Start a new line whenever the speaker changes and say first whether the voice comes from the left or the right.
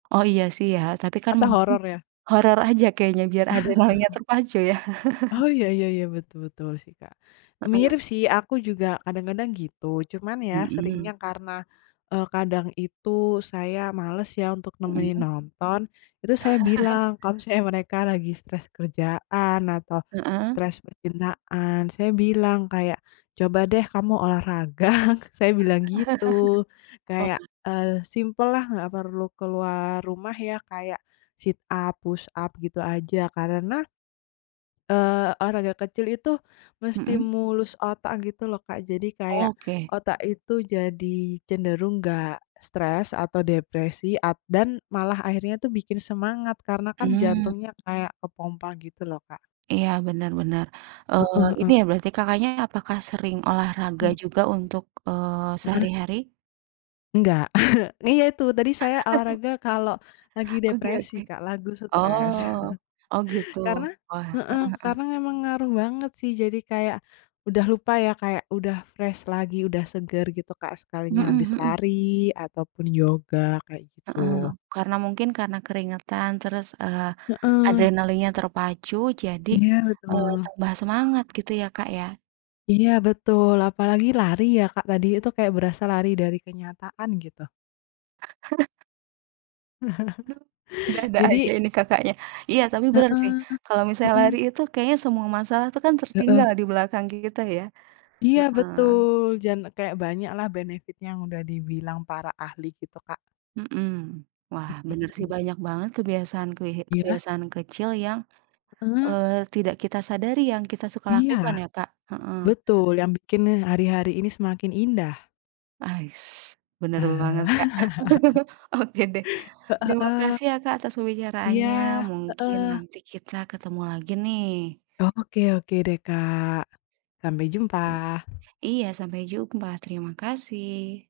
right: Oh, iya sih ya. Tapi kan
left: Atau
right: mungkin,
left: horor ya?
right: horor aja kayaknya biar adrenalinnya terpacu ya.
left: Oh, iya iya iya, betul betul sih, Kak.
right: Heeh.
left: Mirip sih. Aku juga kadang-kadang gitu. Cuman ya
right: Mhm.
left: seringnya karena, eee, kadang itu saya males ya untuk nemenin
right: Mhm.
left: nonton. Itu saya bilang kalau misalnya mereka lagi stres kerjaan atau
right: Heeh.
left: stres percintaan, saya bilang kayak, “Coba deh kamu olahraga.” Saya bilang gitu. Kayak,
right: Oh.
left: eee, simpellah, nggak perlu keluar rumah ya, kayak sit up, push up gitu aja. Karena, eee, olahraga kecil itu
right: Mhm.
left: menstimulus otak gitu loh, Kak. Jadi kayak
right: Oke.
left: otak itu jadi cenderung nggak stres atau depresi, a dan malah akhirnya tuh bikin semangat karena
right: Mmm.
left: jantungnya kayak kepompa gitu loh, Kak.
right: Iya, benar benar. Eee,
left: Heeh
right: Ini
left: heeh.
right: ya berarti Kakaknya apakah sering olahraga
left: Hmm.
right: juga untuk, eee,
left: Heeh.
right: sehari-hari?
left: Enggak. Iya itu tadi saya olahraga kalau lagi
right: Oke
left: depresi,
right: oke.
left: Kak, lagu stres.
right: Oh, oh gitu.
left: Karena
right: Wah, heeh
left: heeh,
right: heeh.
left: karena memang ngaruh banget sih jadi kayak udah lupa ya kayak udah fresh lagi udah segar gitu, Kak,
right: Mhm
left: sekalinya habis
right: mhm.
left: lari ataupun yoga, kayak
right: Heeh.
left: gitu.
right: Karena mungkin karena keringetan terus, eee,
left: Heeh.
right: adrenalinnya terpacu jadi,
left: Iya,
right: eee,
left: betul.
right: tambah semangat gitu ya, Kak, ya?
left: Iya, betul. Apalagi lari ya, Kak, tadi itu kayak berasa lari dari kenyataan gitu.
right: Aduh, ada-ada aja
left: Jadi
right: ini Kakaknya. Iya tapi benar sih
left: Heeh,
right: kalau misalnya
left: mhm.
right: lari itu kayaknya semua masalah tuh kan tertinggal
left: Heeh.
right: di belakang kita ya.
left: Iya
right: Heeh.
left: betul, jan kayak banyaklah benefit yang udah dibilang para ahli gitu, Kak.
right: Mhm. Wah
left: Mhm
right: bener sih
left: mhm.
right: banyak banget kebiasaan-kebi
left: Iya.
right: kebiasaan kecil yang,
left: Heeh.
right: eee, tidak kita sadari yang kita suka lakukan
left: Iya.
right: ya, Kak. Heeh.
left: Betul. Yang bikin hari-hari ini semakin indah.
right: Ais. Benar banget,
left: Eh.
right: Kak. Oke deh.
left: Heeh
right: Terima
left: heeh.
right: kasih ya, Kak, atas
left: Iya.
right: pembicaraannya mungkin
left: Heeh.
right: nanti kita ketemu lagi nih.
left: Oke oke deh Kak. Sampai jumpa.
right: Oke. Iya, sampai jumpa. Terima kasih.